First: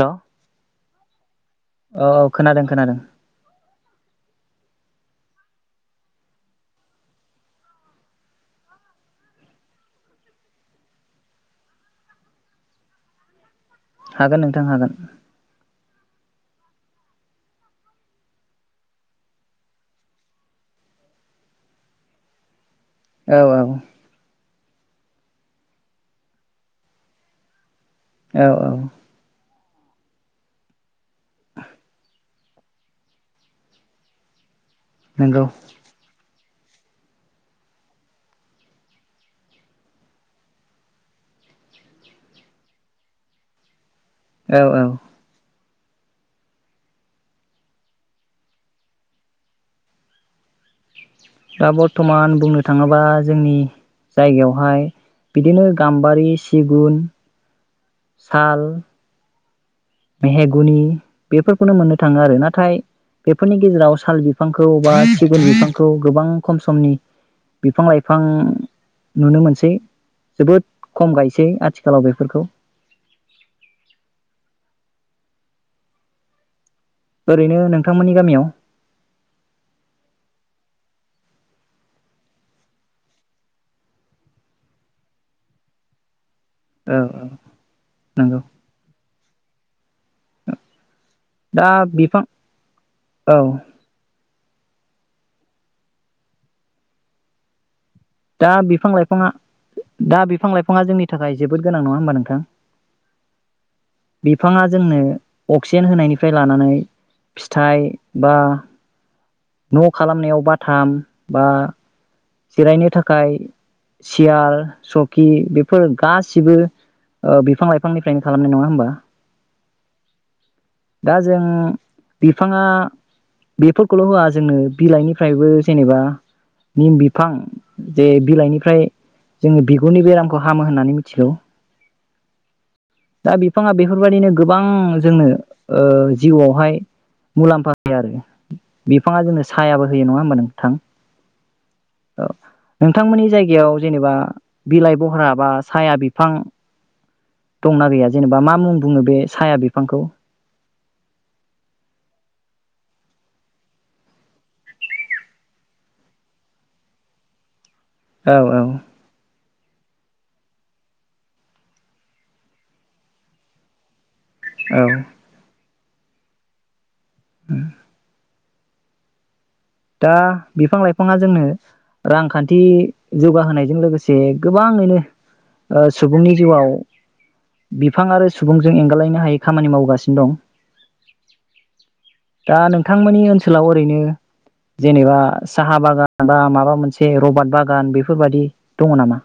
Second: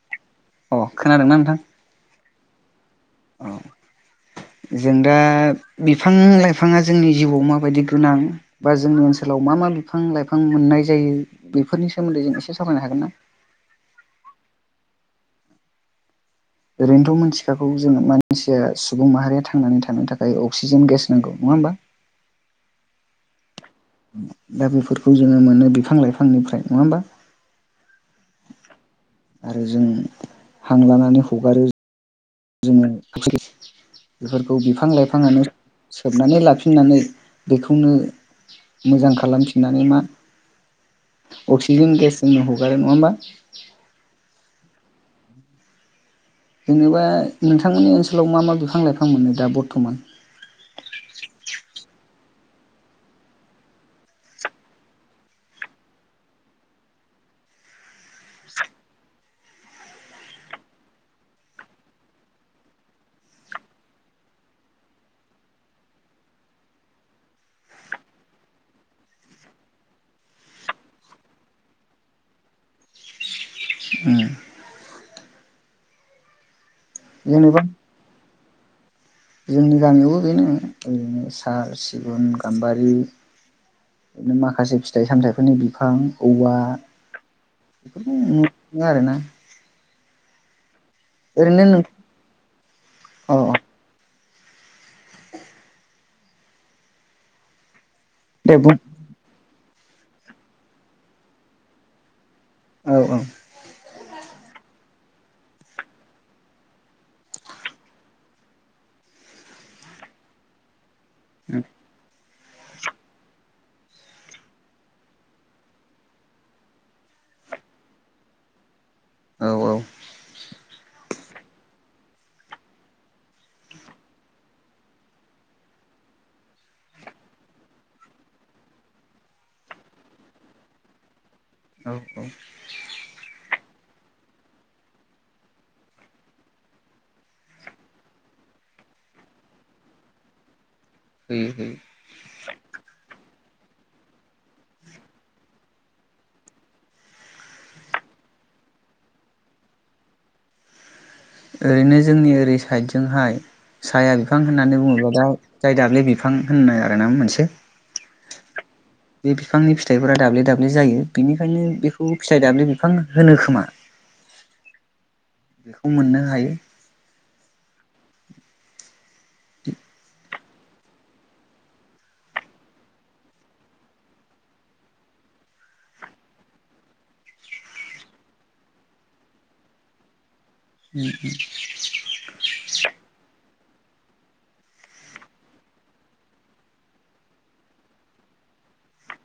Hello अ खोनादोंना नोंथां औ खोनादों खोनादों। औ जों दा बिफां लाइफाङा जोंनि जिउआव माबायदि गोनां बा जोंनि ओनसोलाव मा मा बिफां लाइफां मोननाय जायो बेफोरनि सोमोन्दै जों एसे सावरायनो हागोन ना? हागोन नोंथां हागोन। ओरैनोथ मोनथिखागौ जोंङ मानसिया सुबुं माहारिया थांनानै थानो थाखाय अक्सिजेन गेस नांगौ नङा होमबा? औ औ। दा बेफोरखौ जोङो मोनो बिफां लाइफांनिफ्राय नङा होमबा? औ औ। आरो जों हां लानानै। हगारो। जोङो [unintelligible] खौ बिफां लाइफाङानो नंगौ सोबनानै लाफि फिननानै बेखौनो मोजां खालामफिननानै मा अक्सिजेन गेस जोंनो हगारो नङा होमबा? औ औ। जेनेबा नोंथांमोननि ओनसोलाव मा मा बिफां लाइफां मोनो दा बर्थमान? दा बर बर्थमान बुंनो थाङोबा जोंनि जायगायावहाय बिदिनो गाम्बारि, सिगुन, साल। मेहेगुनि बेफोरखौनो मोननो थाङो। आरो नाथाय बेफोरनि गेजेराव साल बिफांखौ बा सिगुन बिफांखौ गोबां खम समनि बिफां लाइफां नुनो मोनसै जोबोद खम गायसै आथिखालाव बेफोरखौ। जेनेबा ओरैनो नोंथांमोननि गामियाव? जोंनि गामियावबो बेनो ओरैनो साल, सिगुन, गाम्बारि माखासे फिथाइ सामथाइफोरनि बिफां। औवा औ बेफोरखौ नंगौ नुयो आरोना। ओरैनो दा नों बिफां औ। दा दे बुं बिफां लाइफाङा। दा बिफां लाइफाङा जोंनि थाखाय जोबोद गोनां नङा होमबा नोंथां? औ बिफाङा जोंनो। अक्सिजेन होनायनिफ्राय लानानै फिथाइ बा न खालामनायाव बाथाम। बा। जिरायनो थाखाय सियार, सकि बेफोर गासिबो ओ बिफां लाइफांनिफ्रायनो खालामनाय नङा होनबा? औ औ दा जों बिफाङा बेफोरखौल होआ जोंनो बिलाइनिफ्रायबो जेनेबा निम बि बिफां जे बिलाइनिफ्राय जोङो बिगुरनि बेरामखौ हामो होननानै मिथिगौ। औ दा बिफाङा बेफोरबाददिनो गोबां जोंनो ओ जिउआवहाय मुलाम्फा होयो आरो बिफाङा जोंनो सायाबो होयो नङा होमबा नोंथां? औ नोंथांमोननि जायगायाव जेनेबा बिलाइ बहरा बा साया बिफां। दंना गैया जेनेबा मा मुं बुङो बे साया बिफांखौ? ओरैनो जोंनि ओरै साइदजोंहाय साया बिफां होननानै बुङोबा दा जाय दाब्लि बिफां होनो आरो ना मोनसे। औ औ। बे बिफांनि फिथाइफोरा दाब्ले दाब्ले जायो बिनिखायनो बेखौ फिथाइ दाब्लि बिफां होनो खोमा? औ। बेखौ मोननो हायो। उम दा बिफां लाइफाङा जोंनो रांखान्थि जौगाहोनायजों लोगोसे गोबाङैनो ओ सुबुंनि जिउआव बिफां आरो सुबुंजों एंगालायनो हायै खामानि मावगासिनो दं। दा नोंथांमोननि ओनसोल ओनसोलाव ओरैनो जेनेबा साहा बागान बा माबा मोनसे रबट बागान बेफोरबादि दङ नामा?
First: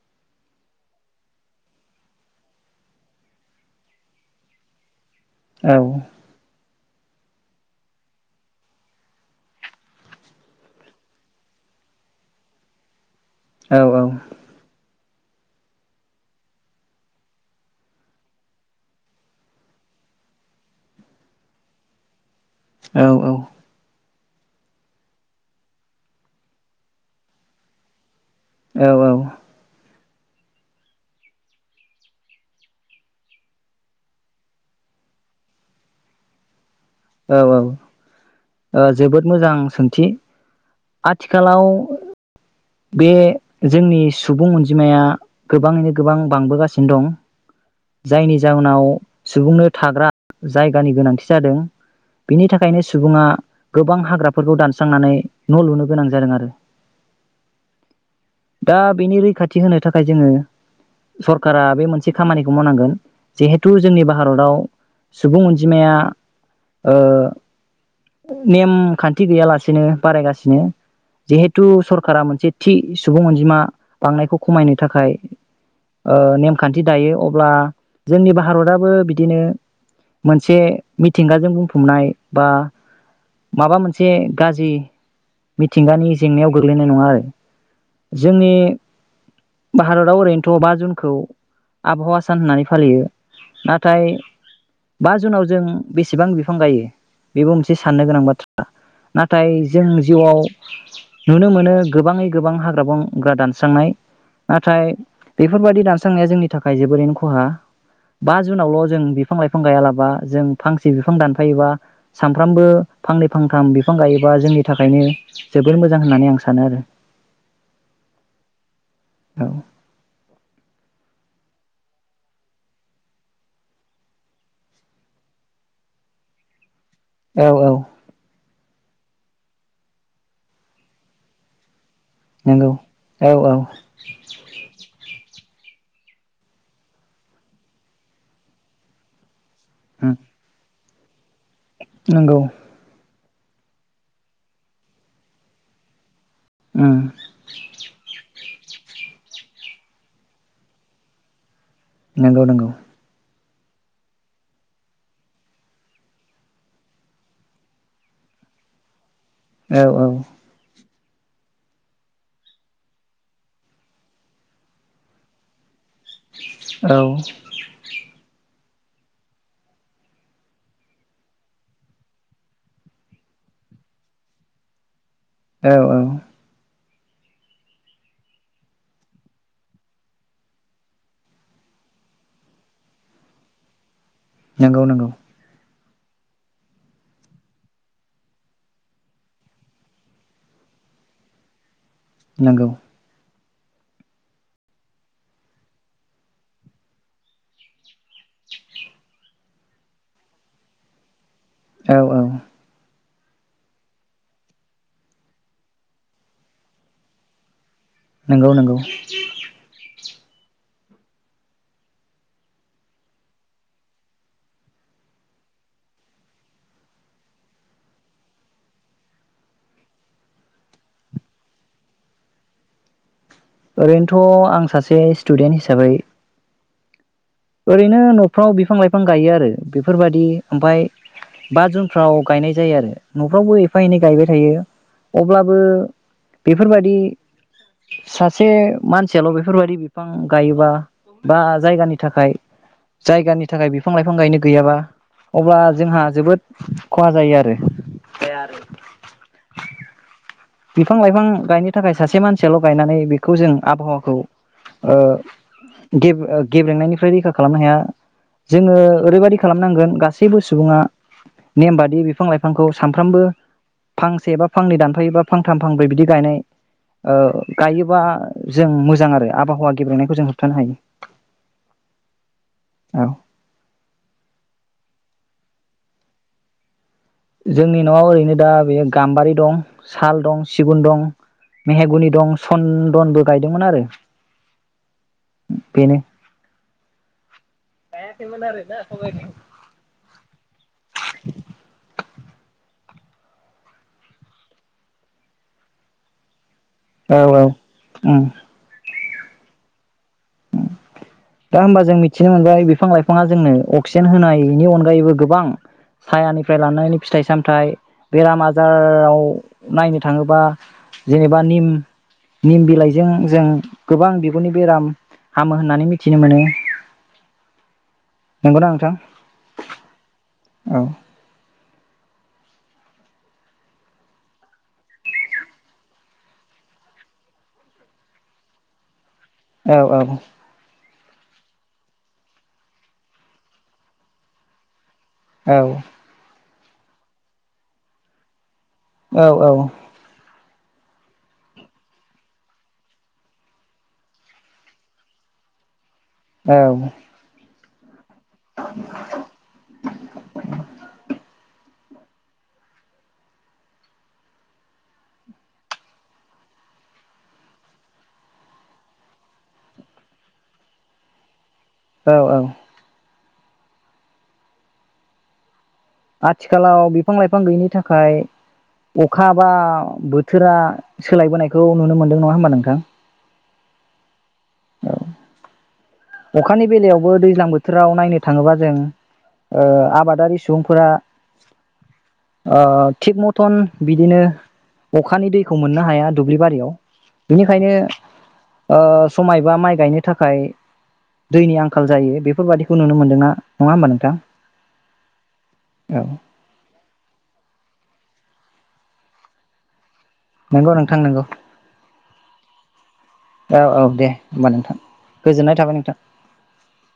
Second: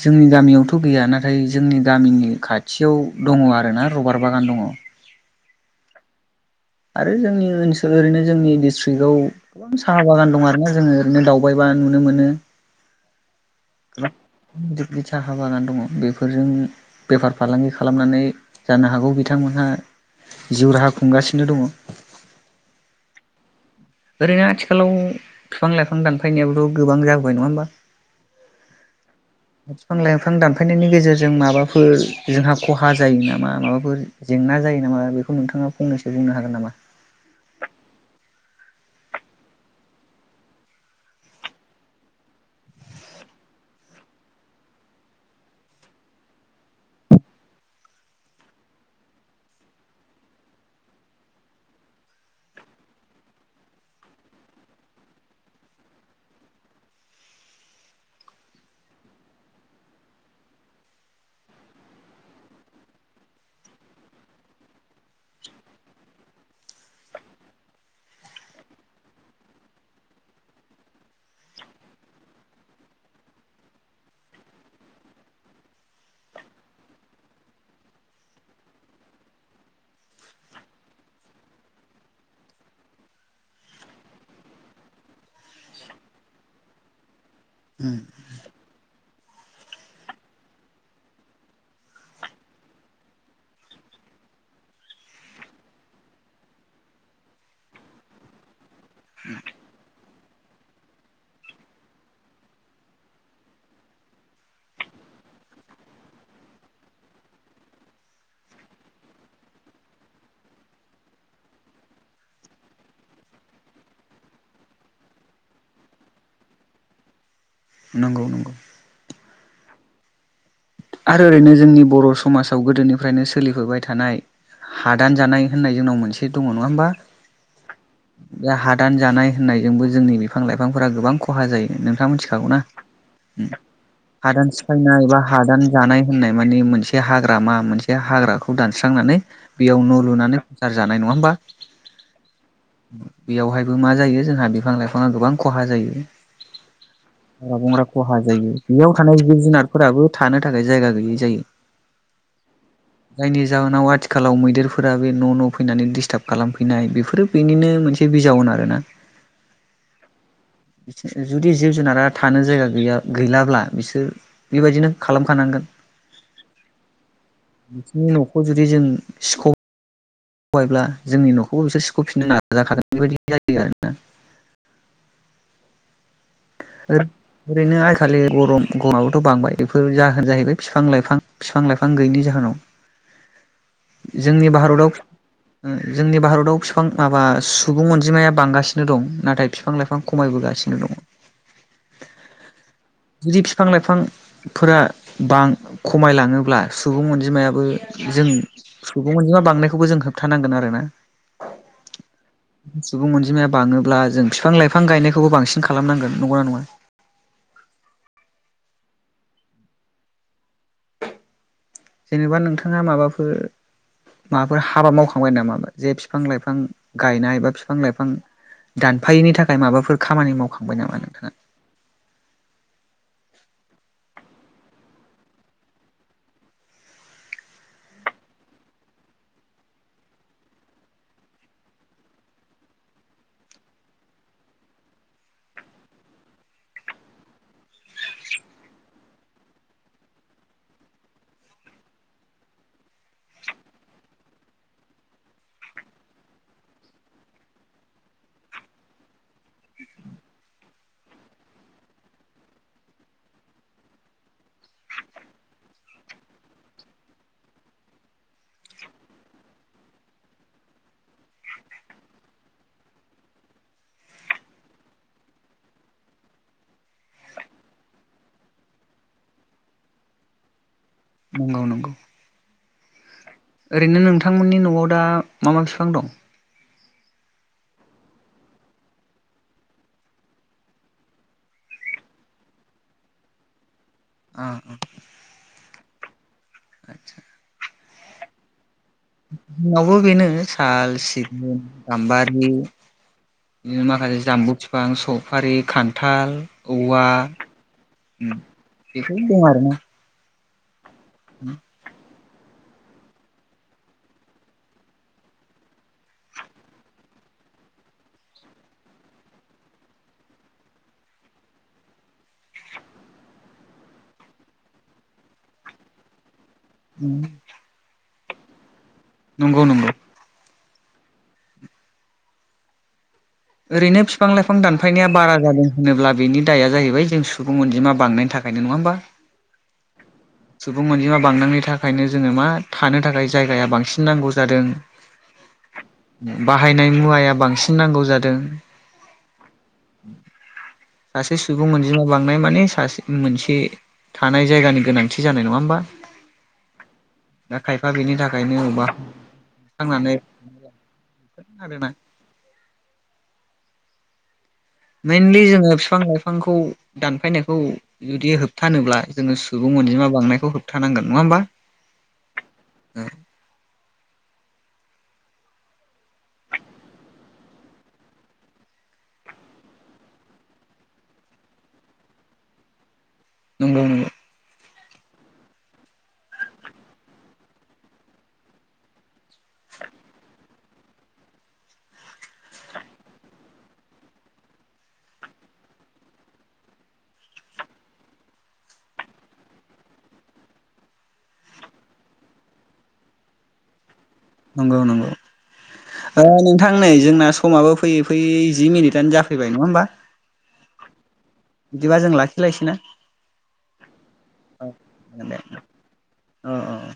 जोंनि गामियावथ गैया नाथाय जोंनि गामिनि खाथियाव दङ आरोना रबार बागान दङ। औ आरो जोंनि ओनसोल ओरैनो जोंनि डिस्ट्रिक्टआव साहा बागान दं आरोना जोङो ओरैनो दावबायबा नुनो मोनो। औ औ बि साहा बागान दङ बेफोरजों बेफार फालांगि खालामनानै जानो हागौ बिथांमोनहा जिउ राहा खुंगासिनो दङ औ औ औ ओरैनो आथिखालाव बिफां लाइफां दानफायनायाबोथ' गोबां जाबोबाय नङा होमबा औ औ बिफां लाइफां दानफायनायनि गेजेरजों माबाफोर जोंहा खहा जायो नामा माबाफोर जेंना जायो नामा बेखौ नोंथाङा फंनैसो बुंनो हागोन नामा? औ औ औ ओ जोबोद मोजां सोंथि आथिखालाव बे जोंनि सुबुं अनजिमाया गोबाङैनो गोबां बांबोगासिनो दं जायनि जाहोनाव सुबुंनो थाग्रा जायगानि गोनांथि जादों बेनि थाखायनो सुबुङा गोबां हाग्राफोरखौ दानस्रांनानै न' लुनो गोनां जादों आरो दा बेनि रैखाथि होनो थाखाय जोङो सरकारा बे मोनसे खामानिखौ मावनांगोन जिहेथु जोंनि भारताव सुबुं अनजिमाया ओ नेम खान्थि गैयालासेनो बारायगासिनो जिहेथु सरकारा मोनसे थि सुबुं अनजिमा बांनायखौ खमायनो थाखाय ओ नेमखान्थि दायो अब्ला जोंनि भारतआबो बिदिनो मोनसे मिथिंगाजों बुंफबनाय बा माबा मोनसे गाज्रि मिथिंगानि जेंनायाव गोग्लैनाय नङा आरो जोंनि भारताव ओरैनोथ' बा जुनखौ आबहावा सान होननानै फालियो नाथाय बा जुनाव जों बेसेबां बिफां गायो बेबो मोनसे साननो गोनां बाथ्रा। नाथाय जों जिउआव नुनो मोनो गोबाङै गोबां हाग्रा बंग्रा दानस्रांनाय नाथाय बेफोरबायदि दानस्रांनाया जोंनि थाखाय जोबोरैनो खहा बा जुनावल' जों बिफां लाइफां गायालाबा जों फांसे बिफां दानफायोबा सानफ्रामबो फांनै फांथाम बिफां गायोबा जोंनि थाखायनो जोबोर मोजां होननानै आं सानो आरो नंगौ नंगौ औ आरो ओरैनो जोंनि बर' समाजाव गोदोनिफ्रायनो सोलिफैबाय थानाय हादान जानाय होननाय जोंनाव मोनसे दङ नङा होमबा औ औ इ हादान जानाय होननायजोंबो जोंनि बिफां लाइफांफोरा गोबां खहा जायो नों थाङा मिथिखागौना नंगौ औ ओम औ हादान सिफायनाय बा? हादान जानाय होननाय माने मोनसे हाग्रामा मोनसे हाग्राखौ दानस्रांनानै बेयाव न' उम लुनानै [unintelligible] जानाय नङा होमबा नंगौ बेयावहायबो मा जायो जोंहा बिफां लाइफाङा गोबां खहा जायो। उम हाग्रा बंग्रा खहा जायो। बेयाव थानाय जिब जुनारफोराबो थानो थाखाय जायगा गैयै जायो नोंगौ नोंगौ जायनि जाहोनाव आथिखालाव मैदेरफोरा बे न' न' फैनानै डिस्टार्ब खालामफैनाय बेफोरो बेनिनो मोनसे बिजाउन आरोना औ औ जुदि जिब जुनारा थानो जायगा गैया गैलाब्ला बिसोर बेबायदिनो खालामखानांगोन औ बिथि न जुदि जों सिख' हबायब्ला जोंनि न'खौबो बिसोर सिख'फिननो नाजाखादों बेबायदि जायो आरोना औ औ ओरैनो आइखालि गरम गरमाबोथ' बांबाय बेफोर जाहोन जाहैबाय बिफां लाइफां बिफां लाइफां गैयैनि जाहोनाव जोंनि नंगौ भारताव नंगौ ओ जोंनि भारताव बिफां माबा सुबुं अनजिमाया बांगासिनो दं नाथाय बिफां लाइफां खमायबोगासिनो दङ। नंगौ जुदि बिफां लाइफांफोरा बां खमाय लाङोब्ला सुबुं अनजिमायाबो जों सुबुं अनजिमा बांनायखौबो जों होबथानांगोन आरोना औ औ सुबुं अनजिमाया बाङोब्ला जों फिफां लाइफां गायनायखौबो बांसिन खालामनांगोन नंगौना नङा? नोंगौ नोंगौ। जेनेबा नोंथाङा माबाफोर माबाफोर हाबा मावखांबाय नामा जे बिफां लाइफां गायनाय बा बिफां लाइफां दानफायैनि थाखाय माबाफोर खामानि मावखांबाय नामा नोंथाङा। ओरैनोथ' आं सासे स्टुदेन्ट हिसाबै ओरैनो न'फ्राव बिफां लाइफां गायो आरो बेफोरबादि ओमफाय बा जुनफ्राव गायनाय जायो आरो न'फ्रावबो एफा एनै गायबाय थायो अब्लाबो बेफोरबादि सासे मानसियाल' बेफोरबायदि बिफां गायोबा बा जायगानि थाखाय जायगानि थाखाय बिफां लाइफां गायनो गैयाबा अब्ला जोंहा जोबोद खहा जायो आरो बिफां लाइफां गायनो थाखाय सासे मानसियाल' गायनानै बेखौ जों आबहावाखौ ओ गेबे ओ गेब्रेंनायनिफ्राय रैखा खालामनो हाया जोङो ओरैबादि खालामनांगोन गासैबो सुबुङा नेम बादि बिफां लाइफांखौ सानफ्रामबो फांसे बा फांनै दानफायोबा फांथाम फांब्रै बिदि गायनाय ओ गायोबा जों मोजां आरो आबहावा गेब्रेनायखौ जों होबथानो हायो नंगौ नंगौ औ। ओरैनो नोंथांमोननि न'आव दा मा मा बिफां दं? जोंनि न'आव ओरैनो दा बेयो गाम्बारि दं साल दं सिगुन दं मेहेगुनि दं सन्दनबो गायदोंमोन आरो ओ उम बेनो जोंनावबो बेनो साल सिबिं गाम्बारि बिनो माखासे जामबु बिफां सफारि खान्थाल औ औ ओम बेफोरनो दं आरो ना। दा होमबा जों मिथिनो मोनबाय बिब फां लाइफाङा जोंनो अक्सिजेन होनायनि अनगायैबो गोबां सायानिफ्राय लानायनि फिथाइ सामथाइ बेराम आजाराव नायनो थाङोबा जेनेबा निम निम बिलाइजों जों गोबां बिगुरनि बेराम हामो होननानै मि थिनो मोनो उम नंगौना नोंथां। नंगौ नंगौ औ ओरैनो बिफां लाइफां दानफायनाया बारा जादों होनोब्ला बेनि दाया जाहैबाय जों सुबुं अनजिमा बांनायनि थाखायनो नङा होमबा औ औ सुबुं अनजिमा बांनांनि थाखायनो जोङो मा थानो थाखाय जायगाया बांसिन नांगौ जादों। औ बाहायनाय मुवाया बांसिन नांगौ जादों। औ औ सासे सुबुं अनजिमा बांनाय माने सासे मोनसे थानाय जायगानि गोनां थि जानाय नङा होनबा। औ ना खाय बेनि थाखायनो बबावबाखांनानै आरोना मोइनलि जोङो फिफां लाइफांखौ दानफायनायखौ जुदि होबथानोब्ला जोङो सुबुं अनजिमा बांनायखौ होबथानांगोन नङा होमबा औ औ [unintelligible] आथिखालाव बिफां लाइफां गैयिनि थाखाय अखा बा बोथोरा सोलायबोनायखौ नुनो मोनदों नङा होमबा नोंथां नंगौ नंगौ अखानि बेलायावबो दैज्लां बोथोराव नायनो थाङोबा जों ओ आबादारि सुबुंफोरा ओ थिग मथन बिदिनो अखानि दैखौ मोननो हाया दुब्लि बारियाव बिनिखायनो ओ समायबा माइ गायनो थाखाय दैनि आंखाल जायो बेफोरबायाददिखौ नुनो मोनदोंना नङा होमबा नोंथां नंगौ नंगौ औ ओ नोंथां नै जोंना समाबो फैयो। फैयै जि मिनिटआनो जाफैबाय नङा होमबा। नंगौ नोंथां नोंगौ। बिदिबा जों लाखिलायसै ना औ औ दे होमबा औ नोंथां दे गोजोननाय थाबाय नोंथां औ औ औ।